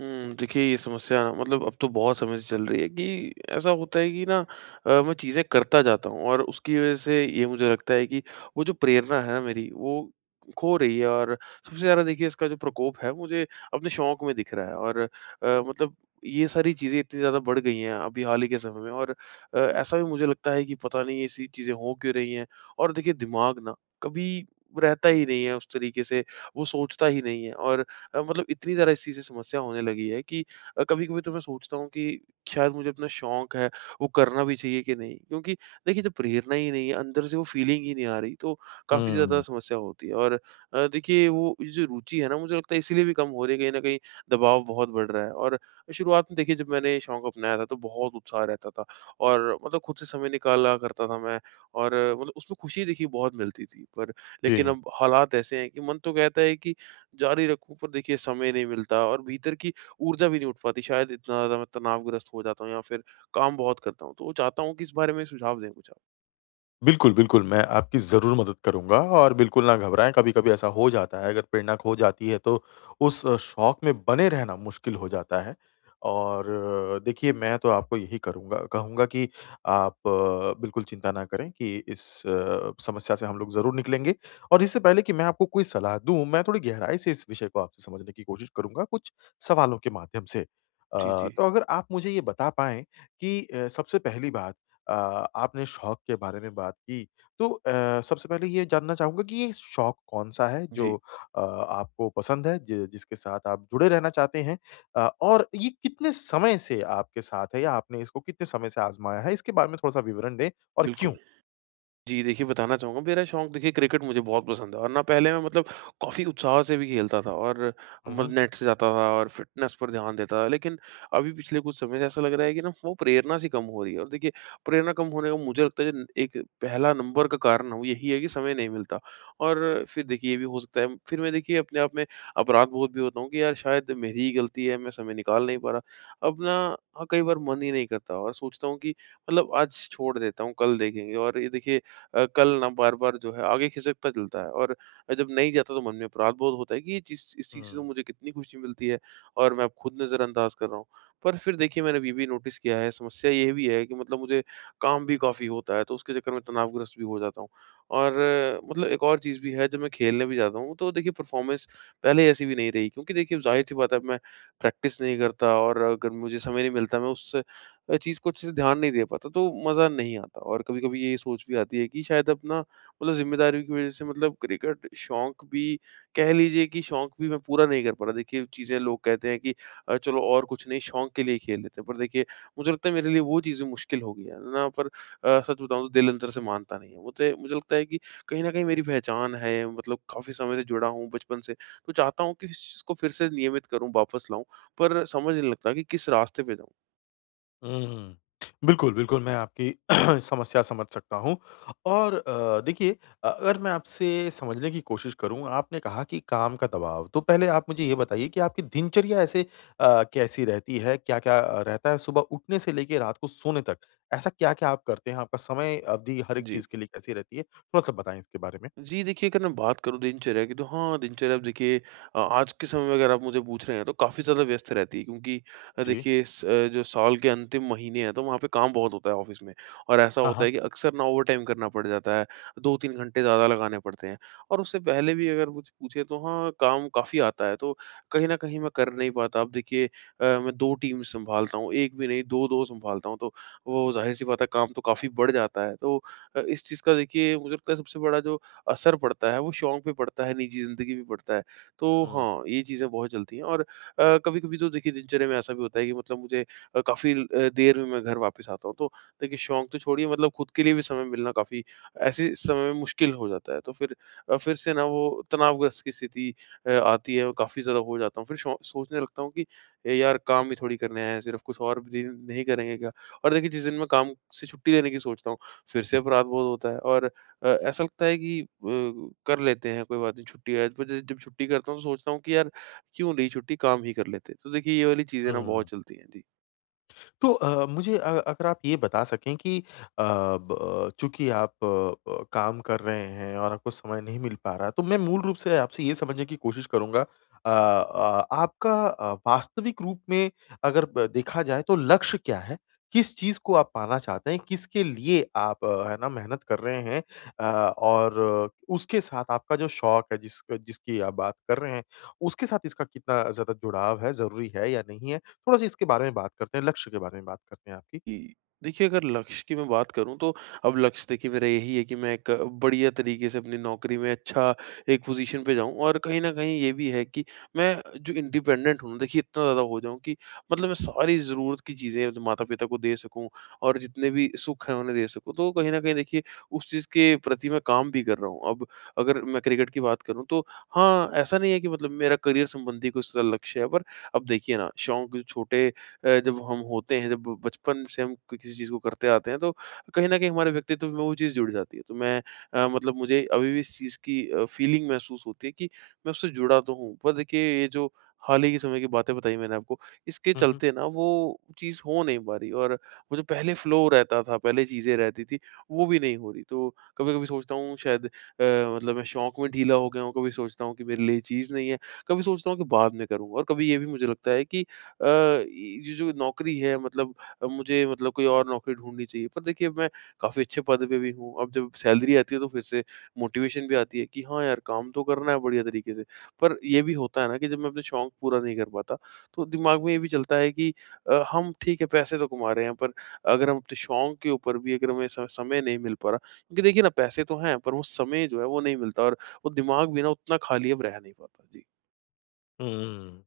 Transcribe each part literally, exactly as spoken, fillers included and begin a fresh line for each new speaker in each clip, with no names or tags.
हुँ, देखिए ये समस्या ना, मतलब, अब तो बहुत समय से चल रही है कि ऐसा होता है कि ना, अ, मैं चीज़ें करता जाता हूँ और उसकी वज़ह से ये मुझे लगता है कि वो जो प्रेरणा है ना मेरी, वो खो रही है। और सबसे ज़्यादा देखिए इसका जो प्रकोप है, मुझे अपने शौक में दिख रहा है। और अ, मतलब, ये सारी चीज़ें इतनी ज़्यादा बढ़ गई हैं अभी हाल ही के समय में। और अ, ऐसा भी मुझे लगता है कि पता नहीं ऐसी चीज़ें हो क्यों रही हैं। और देखिए दिमाग ना, कभी रहता ही नहीं है उस तरीके से, वो सोचता ही नहीं है। और अ, मतलब, इतनी ज़्यादा इस चीज़ से समस्या होने लगी है कि अ, कभी-कभी तो मैं सोचता हूँ कि शायद मुझे अपना शौक है, वो करना भी चाहिए कि नहीं? क्योंकि देखिए जब प्रेरणा ही नहीं है, अंदर से वो फीलिंग ही नहीं आ रही, तो काफ़ी ज़्यादा
हुँ।
समस्या होती है। और अ, देखिए वो, ये जो रुचि है ना, मुझे लगता है इसीलिए भी कम हो रही है, कहीं न कहीं दबाव बहुत बढ़ रहा है। और शुरुआत में देखिए जब मैंने शौक अपनाया था, तो बहुत उत्साह रहता था और मतलब खुद से समय निकाला करता था मैं, और मतलब उसमें खुशी देखिए बहुत मिलती थी। पर
जी।
लेकिन अब हालात ऐसे हैं कि मन तो कहता है कि जारी रखूँ, पर देखिए समय नहीं मिलता और भीतर की ऊर्जा भी नहीं उठ पाती। शायद इतना ज़्यादा मैं तनावग्रस्त हो जाता हूँ या फिर काम बहुत करता हूँ। तो चाहता हूँ कि इस बारे में सुझाव दें कुछ आप।
बिल्कुल, बिल्कुल, मैं आपकी ज़रूर मदद करूँगा और बिल्कुल ना घबराएँ, कभी-कभी ऐसा हो जाता है, अगर प्रेरणा खो जाती है तो उस अ, शौक में बने रहना मुश्किल हो जाता है। और अ, देखिए, मैं तो आपको यही करूँगा कहूँगा कि आप अ, बिल्कुल चिंता ना करें कि इस अ, समस्या से हम लोग ज़रूर निकलेंगे। और इससे पहले कि मैं आपको कोई सलाह दूँ, मैं थोड़ी गहराई से इस विषय को आपसे समझने की कोशिश करूँगा कुछ सवालों के माध्यम से। अ,
जी, जी।
तो अगर आप मुझे ये बता पाएँ कि अ, सबसे पहली बात अ, आपने शौक के बारे में बात की, तो अ, सबसे पहले ये जानना चाहूँगा कि ये शौक कौन-सा है जो
जी,
अ, आपको पसंद है, जि जिसके साथ आप जुड़े रहना चाहते हैं? अ, और ये कितने समय से आपके साथ है या आपने इसको कितने समय से आज़माया है? इसके बारे में थोड़ा-सा विवरण दें और
बिल्कुल।
क्यों?
जी, देखिए बताना चाहूँगा, मेरा शौक देखिए क्रिकेट मुझे बहुत पसंद है, और ना, पहले मैं मतलब काफ़ी उत्साह से भी खेलता था और
हुँ,
मतलब
हुँ।
नेट से जाता था और फ़िटनेस पर ध्यान देता था। लेकिन अभी पिछले कुछ समय से ऐसा लग रहा है कि ना, वो प्रेरणा सी कम हो रही है। और देखिए प्रेरणा कम होने का मुझे लगता है जो एक पहला नंबर का कारण है, वो यही है कि समय नहीं मिलता। और फिर देखिए ये भी हो सकता है, फिर मैं देखिए अपने आप में अपराध बोध भी होता हूँ कि यार शायद मेरी ही गलती है, मैं समय निकाल नहीं पा रहा। अब ना, हाँ, कई बार मन ही नहीं करता और सोचता हूँ कि मतलब आज छोड़ देता हूँ, कल देखेंगे। और ये देखिए, अ, कल ना बार-बार जो है आगे खिसकता चलता है। और जब नहीं जाता तो मन में अपराध बोध होता है कि ये चीज़, इस चीज़ से तो
हुँ।
मुझे कितनी खुशी मिलती है और मैं अब खुद नज़रअंदाज कर रहा हूँ। पर फिर देखिए मैंने ये भी नोटिस किया है, समस्या ये भी है कि मतलब मुझे काम भी काफ़ी होता है, तो उसके चक्कर में तनावग्रस्त भी हो जाता हूँ। और अ, मतलब, एक और चीज़ भी है, जब मैं खेलने भी जाता हूँ तो देखिए परफ़ॉर्मेंस पहले जैसी भी नहीं रही, क्योंकि देखिए ज़ाहिर-सी बात है, अब मैं प्रैक्टिस नहीं करता। और अगर मुझे समय नहीं मिलता, मैं उस अ, चीज़ को अच्छे से ध्यान नहीं दे पाता, तो मज़ा नहीं आता। और कभी-कभी ये सोच भी आती है कि शायद अपना मतलब ज़िम्मेदारियों की वज़ह से, मतलब क्रिकेट शौक भी, कह लीजिए कि शौक भी मैं पूरा नहीं कर पा रहा। देखिए चीज़ें लोग कहते हैं कि अ, चलो और कुछ नहीं, शौक के लिए खेल लेते हैं, पर देखिए मुझे लगता है मेरे लिए वो चीज़ें मुश्किल हो गई है ना। पर अ, सच बताऊँ तो दिल अंदर से मानता नहीं है। मुझे मुझे लगता है कि कहीं न कहीं मेरी पहचान है, मतलब काफ़ी समय से जुड़ा हूँ बचपन से, तो चाहता हूँ कि इस चीज़ को फिर से नियमित करूँ, वापस लाऊँ, पर समझ नहीं लगता कि किस रास्ते पे जाऊँ।
हुँ। बिल्कुल, बिल्कुल मैं आपकी समस्या समझ सकता हूँ और अ, देखिए अगर मैं आपसे समझने की कोशिश करूँ, आपने कहा कि काम का दबाव, तो पहले आप मुझे ये बताइए कि आपकी दिनचर्या ऐसे अ, कैसी रहती है? क्या-क्या रहता है सुबह उठने से लेके रात को सोने तक? ऐसा क्या-क्या आप करते हैं? आपका समय अवधि हर एक
जी।
चीज़ के लिए कैसी रहती है? थोड़ा-सा बताएँ इसके बारे में।
जी, देखिए अगर मैं बात करूँ दिनचर्या की, तो हाँ, दिनचर्या अब देखिए अ, आज के समय में अगर आप मुझे पूछ रहे हैं, तो काफ़ी ज़्यादा व्यस्त रहती है, क्योंकि अ,
जी।
देखिए स अ, जो साल के अंतिम महीने हैं, तो वहाँ पे काम बहुत होता है ऑफ़िस में। और ऐसा
हाँ,
होता
हाँ।
है कि अक्सर ना ओवरटाइम करना पड़ जाता है, दो-तीन घंटे ज़्यादा लगाने पड़ते हैं। और उससे पहले भी अगर मुझे पूछे तो हाँ, काम काफ़ी आता है, तो कहीं न कहीं मैं कर नहीं पाता। अब देखिए अ, मैं दो टीम सँभालता हूँ, एक भी नहीं, दो-दो सँभालता हूँ, तो वो ज़ाहिर-सी बात है काम तो काफ़ी बढ़ जाता है। तो अ, इस चीज़ का देखिए मुझे लगता है सबसे बड़ा जो असर पड़ता है, वो शौक पे पड़ता है, निजी ज़िंदगी पे पड़ता है। तो
हुँ,
हाँ, ये चीज़ें बहुत चलती हैं। और अ, कभी-कभी तो देखिए दिनचर्या में ऐसा भी होता है कि मतलब मुझे अ, काफ़ी अ, देर में मैं घर वापस आता हूँ। तो देखिए शौक तो छोड़िए, मतलब खुद के लिए भी समय मिलना काफ़ी ऐसे समय में मुश्किल हो जाता है। तो फिर अ, फिर से ना वो तनावग्रस्त की स्थिति अ, आती है और काफ़ी ज़्यादा हो जाता हूँ। फिर शौ सोचने लगता हूँ कि "ए यार, काम ही थोड़ी करने आए हैं, सिर्फ कुछ और भी दिन नहीं करेंगे क्या?" और देखिए जिस दिन मैं काम से छुट्टी लेने की सोचता हूँ, फिर से अपराध बोध होता है। और अ, ऐसा लगता है कि अ, कर लेते हैं, कोई बात नहीं, छुट्टी है। फिर जैसे जब छुट्टी करता हूँ तो सोचता हूँ कि यार क्यों ली छुट्टी, काम ही कर लेते। तो देखिए ये वाली चीज़ें ना बहुत
हुँ।
चलती हैं जी।
तो अ, मुझे अ, अगर आप ये बता सकें कि अ, ब चूँकि आप अ अ, काम कर रहे हैं और आपको समय नहीं मिल पा रहा, तो मैं मूल रूप से आपसे ये समझने की कोशिश करूँगा अ अ, आपका अ, वास्तविक रूप में अगर ब देखा जाए तो लक्ष्य क्या है? किस चीज़ को आप पाना चाहते हैं? किसके लिए आप अ, है ना मेहनत कर रहे हैं? अ, और अ, उसके साथ आपका जो शौक है जिस जिसकी आप बात कर रहे हैं, उसके साथ इसका कितना ज़्यादा जुड़ाव है, ज़रूरी है या नहीं है? थोड़ा-सा इसके बारे में बात करते हैं, लक्ष्य के बारे में बात करते हैं आपकी।
जी। देखिए, अगर लक्ष्य की मैं बात करूँ, तो अब लक्ष्य देखिए मेरा यही है कि मैं एक बढ़िया तरीके से अपनी नौकरी में अच्छा एक पोज़ीशन पे जाऊँ, और कहीं न कहीं ये भी है कि मैं जो इंडिपेंडेंट हूँ देखिए इतना ज़्यादा हो जाऊँ कि मतलब मैं सारी ज़रूरत की चीज़ें अपने माता-पिता को दे सकूँ और जितने भी सुख हैं उन्हें दे सकूँ। तो कहीं न कहीं देखिए उस चीज़ के प्रति मैं काम भी कर रहा हूँ। अब अगर मैं क्रिकेट की बात करूँ, तो हाँ, ऐसा नहीं है कि मतलब मेरा करियर संबंधी कोई स लक्ष्य है, पर अब देखिए ना शौक जो छोटे अ, जब हम होते हैं, जब बचपन से हम क किसी चीज़ को करते आते हैं, तो कहीं न कहीं हमारे व्यक्तित्व में वो चीज़ जुड़ जाती है। तो मैं अ, मतलब, मुझे अभी भी इस चीज़ की अ, फ़ीलिंग महसूस होती है कि मैं उससे जुड़ा तो हूँ, पर देखिए ये जो हाल ही के समय की बातें बताई मैंने आपको, इसके
हुँ, हुँ।
चलते ना वो चीज़ हो नहीं पा रही। और वो जो पहले फ़्लो रहता था, पहले चीज़ें रहती थी, वो भी नहीं हो रही। तो कभी-कभी सोचता हूँ शायद अ, मतलब, मैं शौक में ढीला हो गया हूँ। कभी सोचता हूँ कि मेरे लिए ये चीज़ नहीं है, कभी सोचता हूँ कि बाद में करूँगा, और कभी ये भी मुझे लगता है कि अ, ये जो नौकरी है, मतलब, अ, मुझे मतलब कोई और नौकरी ढूँढनी चाहिए। पर देखिए मैं काफ़ी अच्छे पद पे भी हूँ। अब जब सैलरी आती है तो फिर से मोटिवेशन भी आती है कि हाँ यार, काम तो करना है बढ़िया तरीके से। पर ये भी होता है ना कि जब मैं अपने शौक पूरा नहीं कर पाता, तो दिमाग में ये भी चलता है कि अ, हम ठीक है, पैसे तो कमा रहे हैं, पर अगर हम अपने शौक के ऊपर भी, अगर हमें स समय नहीं मिल पा रहा, क्योंकि देखिए ना पैसे तो हैं पर वो समय जो है वो नहीं मिलता। और वो दिमाग भी ना उतना खाली अब रह नहीं पाता। जी।
हुँ,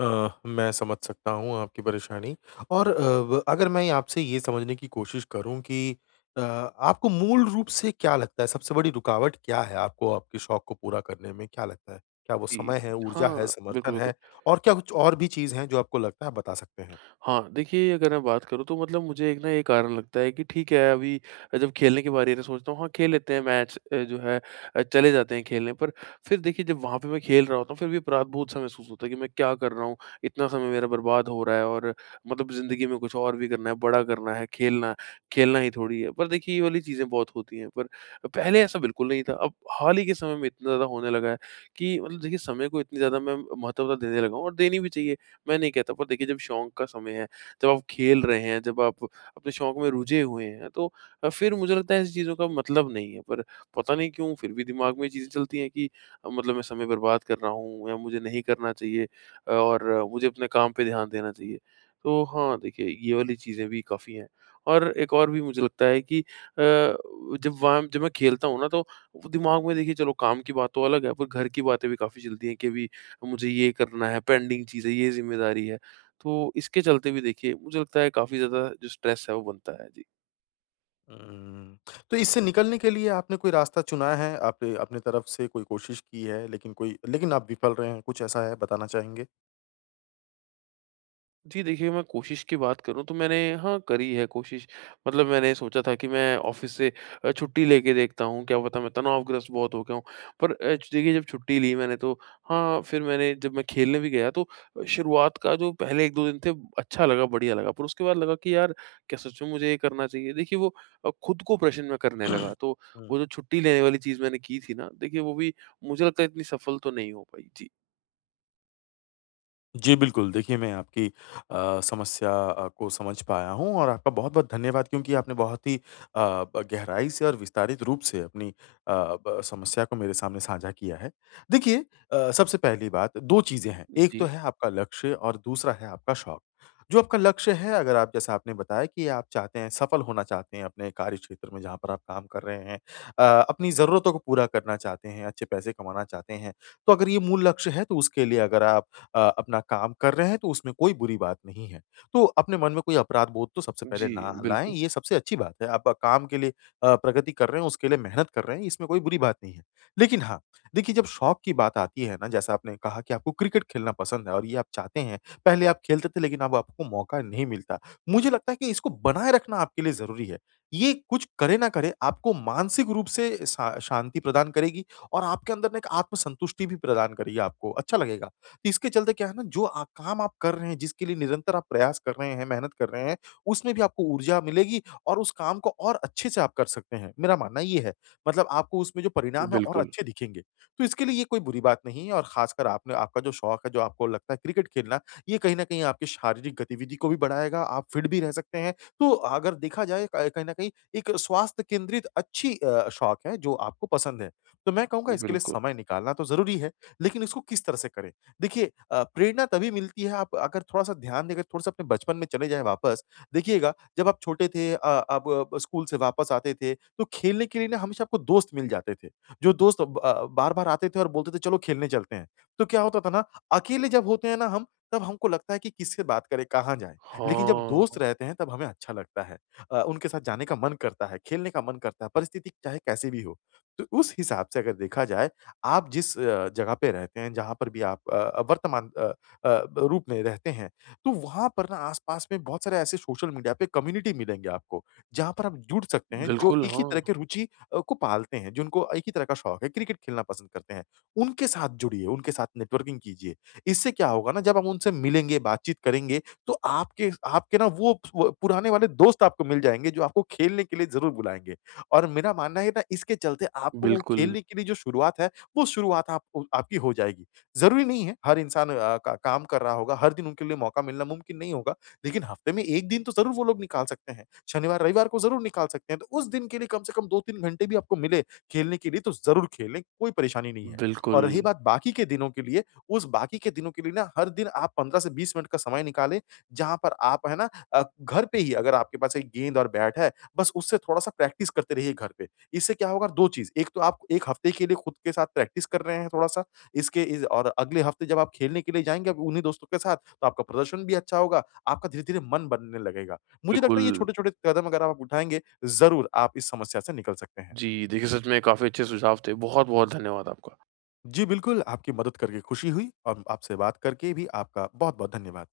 अ, मैं समझ सकता हूँ आपकी परेशानी और अ, ब अगर मैं आपसे ये समझने की कोशिश करूँ कि अ, आपको मूल रूप से क्या लगता है, सबसे बड़ी रुकावट क्या है आपको आपके शौक को पूरा करने में, क्या लगता है? क्या वो
जी।
समय है, ऊर्जा है,
हाँ, बिल्कुल,
समर्थन
बिल्कुल।
है और क्या कुछ और भी चीज़ हैं जो आपको लगता है, आप बता सकते हैं?
हाँ, देखिए अगर मैं बात करूँ, तो मतलब मुझे एक ना ये कारण लगता है कि ठीक है, अभी जब खेलने की बारी है तो सोचता हूँ हाँ, खेल लेते हैं मैच अ, जो है, अ, चले जाते हैं खेलने, पर फिर देखिए जब वहाँ पे मैं खेल रहा होता हूँ फिर भी अपराध-बोध सा महसूस होता है कि मैं क्या कर रहा हूँ? इतना समय मेरा बर्बाद हो रहा है और मतलब ज़िंदगी में कुछ और भी करना है, बड़ा करना है, खेलना खेलना ही थोड़ी है। पर देखिए ये वाली चीज़ें बहुत होती हैं, पर पहले ऐसा बिल्कुल नहीं था। अब हाल ही के समय में इतना ज़्यादा होने लगा है कि मतलब देखिए समय को इतनी ज़्यादा मैं महत्वता देने लगा हूँ और देनी भी चाहिए। मैं नहीं कहता, पर देखिए जब शौक का समय है, जब आप खेल रहे हैं, जब आप अपने शौक में रुझे हुए हैं, तो अ, फिर मुझे लगता है ऐसी चीज़ों का मतलब नहीं है। पर पता नहीं क्यों फिर भी दिमाग में ये चीज़ें चलती हैं कि अ, मतलब मैं समय बर्बाद कर रहा हूँ या मुझे नहीं करना चाहिए, अ, और अ, मुझे अपने काम पे ध्यान देना चाहिए। तो हाँ, देखिए ये वाली चीज़ें भी काफ़ी हैं। और एक और भी मुझे लगता है कि अ, जब वहाँ जब मैं खेलता हूँ ना, तो वो दिमाग में देखिए, चलो काम की बात तो अलग है, पर घर की बातें भी काफ़ी चलती हैं कि अभी मुझे ये करना है, पेंडिंग चीज़ है, ये ज़िम्मेदारी है। तो इसके चलते भी देखिए मुझे लगता है काफ़ी ज़्यादा जो स्ट्रेस है वो बनता है। जी।
हुँ। तो इससे निकलने के लिए आपने कोई रास्ता चुना है? आपने अपनी तरफ से कोई कोशिश की है, लेकिन कोई लेकिन आप विफल रहे हैं, कुछ ऐसा है बताना चाहेंगे?
जी देखिए, मैं कोशिश की बात करूँ तो मैंने, हाँ, करी है कोशिश। मतलब मैंने सोचा था कि मैं ऑफ़िस से अ, छुट्टी लेके देखता हूँ, क्या पता मैं तनावग्रस्त बहुत हो गया हूँ। पर अ, च- देखिए जब छुट्टी ली मैंने, तो हाँ, फिर मैंने जब मैं खेलने भी गया तो शुरुआत का जो पहले एक-दो दिन थे, अच्छा लगा, बढ़िया लगा। पर उसके बाद लगा कि यार क्या सच में मुझे ये करना चाहिए? देखिए वो अ, खुद को प्रश्न मैं करने लगा। तो वो
हुँ।
जो छुट्टी लेने वाली चीज़ मैंने की थी ना, देखिए वो भी मुझे लगता है इतनी सफल तो नहीं हो पाई। जी।
जी, बिल्कुल। देखिए, मैं आपकी अ, समस्या अ, को समझ पाया हूँ और आपका बहुत-बहुत धन्यवाद क्योंकि आपने बहुत ही अ, ब गहराई से और विस्तारित रूप से अपनी अ, ब समस्या को मेरे सामने साझा किया है। देखिए अ, सबसे पहली बात दो चीज़ें हैं, एक तो
जी।
है आपका लक्ष्य और दूसरा है आपका शौक। जो आपका लक्ष्य है अगर आप जैसा आपने बताया कि आप चाहते हैं, सफल होना चाहते हैं अपने कार्य क्षेत्र में जहाँ पर आप काम कर रहे हैं। अ, अपनी ज़रूरतों को पूरा करना चाहते हैं, अच्छे पैसे कमाना चाहते हैं। तो अगर ये मूल लक्ष्य है तो उसके लिए अगर आप अ, अपना काम कर रहे हैं तो उसमें कोई बुरी बात नहीं है। तो अपने मन में कोई अपराध बोध तो सबसे पहले
जी,
ना लाएँ,
बिल्कुल।
ये सबसे अच्छी बात है। आप काम के लिए अ, प्रगति कर रहे हैं, उसके लिए मेहनत कर रहे हैं, इसमें कोई बुरी बात नहीं है। लेकिन हाँ, देखिए जब शौक की बात आती है ना जैसा आपने कहा कि आपको क्रिकेट खेलना पसंद है और ये आप चाहते हैं, पहले आप खेलते थे लेकिन अब आपको मौका नहीं मिलता। मुझे लगता है कि इसको बनाए रखना आपके लिए ज़रूरी है। ये कुछ करे ना करे आपको मानसिक रूप से शा शांति प्रदान करेगी और आपके अंदर ना एक आत्मसंतुष्टि भी प्रदान करेगी आपको, अच्छा लगेगा। तो इसके चलते क्या है ना जो आ, काम आप कर रहे हैं जिसके लिए निरंतर आप प्रयास कर रहे हैं मेहनत कर रहे हैं उसमें भी आपको ऊर्जा मिलेगी और उस काम को और अच्छे से आप कर सकते हैं मेरा मानना ये है मतलब आपको उसमें जो परिणाम है और
बिल्कुल,
अच्छे दिखेंगे तो इसके लिए ये कोई बुरी बात नहीं है और खासकर आपने आपका जो शौक है जो आपको लगता है क्रिकेट खेलना ये कहीं ना कहीं आपकी शारीरिक गतिविधि को भी बढ़ाएगा आप फिट भी रह सकते हैं तो अगर देखा जाए कहीं कहीं ना कहीं एक स्वास्थ्य केंद्रित अच्छी अ, शौक है जो आपको पसंद है तो मैं कहूंगा इसके लिए
बिल्कुल।
समय निकालना तो जरूरी है लेकिन इसको किस तरह से करें देखिए अ, प्रेरणा तभी मिलती है आप अगर थोड़ा-सा ध्यान देकर थोड़ा-सा अपने बचपन में चले जाएँ वापस, देखिएगा जब आप छोटे थे अ, आप अ, स्कूल से वापस आते थे, तो खेलने के लिए ना हमेशा आपको दोस्त मिल जाते थे। जो दोस्त ब अ, बार-बार आते थे और बोलते थे चलो खेलने चलते हैं। तो क्या होता था ना अकेले जब होते हैं ना हम, तब हमको लगता है कि किससे बात करें, कहाँ जाएँ? लेकिन जब
हाँ,
दोस्त रहते हैं तब हमें अच्छा लगता है। अ, उनके साथ जाने का मन करता है, खेलने का मन करता है, परिस्थिति चाहे कैसी भी हो। तो उस हिसाब से अगर देखा जाए आप जिस अ, जगह पे रहते हैं, जहाँ पर भी आप अ अ, वर्तमान अ अ, रूप में रहते हैं, तो वहाँ पर ना आस-पास में बहुत सारे ऐसे सोशल मीडिया पे कम्युनिटी मिलेंगे आपको, जहाँ पर आप जुड़ सकते हैं, जो
बिल्कुल,
एक ही
हाँ।
तरह के रुचि अ, को पालते हैं, जिनको एक ही तरह का शौक है, क्रिकेट खेलना पसंद करते हैं। उनके साथ जुड़िए, उनके साथ नेटवर्किंग कीजिए। इससे क्या होगा ना, जब हम उनसे मिलेंगे, बातचीत करेंगे, तो आपके आपके ना वो प पुराने वाले दोस्त आपको मिल जाएँगे, जो आपको खेलने के लिए ज़रूर बुलाएँगे और मेरा मानना है ना, इसके चलते आपको वो
बिल्कुल,
खेलने के लिए जो शुरुआत है, वो शुरुआत आप आपकी हो जाएगी। ज़रूरी नहीं है हर इंसान अ, का काम कर रहा होगा, हर दिन उनके लिए मौका मिलना मुमकिन नहीं होगा, लेकिन हफ्ते में एक दिन तो ज़रूर वो लोग निकाल सकते हैं। शनिवार-रविवार को ज़रूर निकाल सकते हैं, तो उस दिन के लिए कम से कम दो तीन घंटे भी आपको मिले खेलने के लिए, तो ज़रूर खेलें, कोई परेशानी नहीं है।
बिल्कुल,
और रही बात बाकी के दिनों के लिए, उस बाकी के दिनों के लिए ना हर दिन आप पंद्रह से बीस मिनट का समय निकालें, जहाँ पर आप है ना अ, घर पे ही अगर आपके पास एक गेंद और बैट है, बस उससे थोड़ा-सा प्रैक्टिस करते रहिए घर पे। इससे क्या होगा दो चीज़, एक तो आप एक हफ्ते के लिए खुद के साथ प्रैक्टिस कर रहे हैं थोड़ा-सा, इसके इज़ और अगले हफ्ते जब आप खेलने के लिए जाएँगे अब उन्हीं दोस्तों के साथ, तो आपका प्रदर्शन भी अच्छा होगा, आपका धीरे-धीरे मन बनने लगेगा। मुझे लगता
बिल्कुल।
है ये छोटे-छोटे कदम अगर आप उठाएँगे, ज़रूर आप इस समस्या से निकल सकते हैं।
जी, देखिए सच में काफ़ी अच्छे सुझाव थे। बहुत-बहुत धन्यवाद आपका।
जी बिल्कुल, आपकी मदद करके खुशी हुई और आपसे बात करके भी आपका बहुत-बहुत धन्यवाद।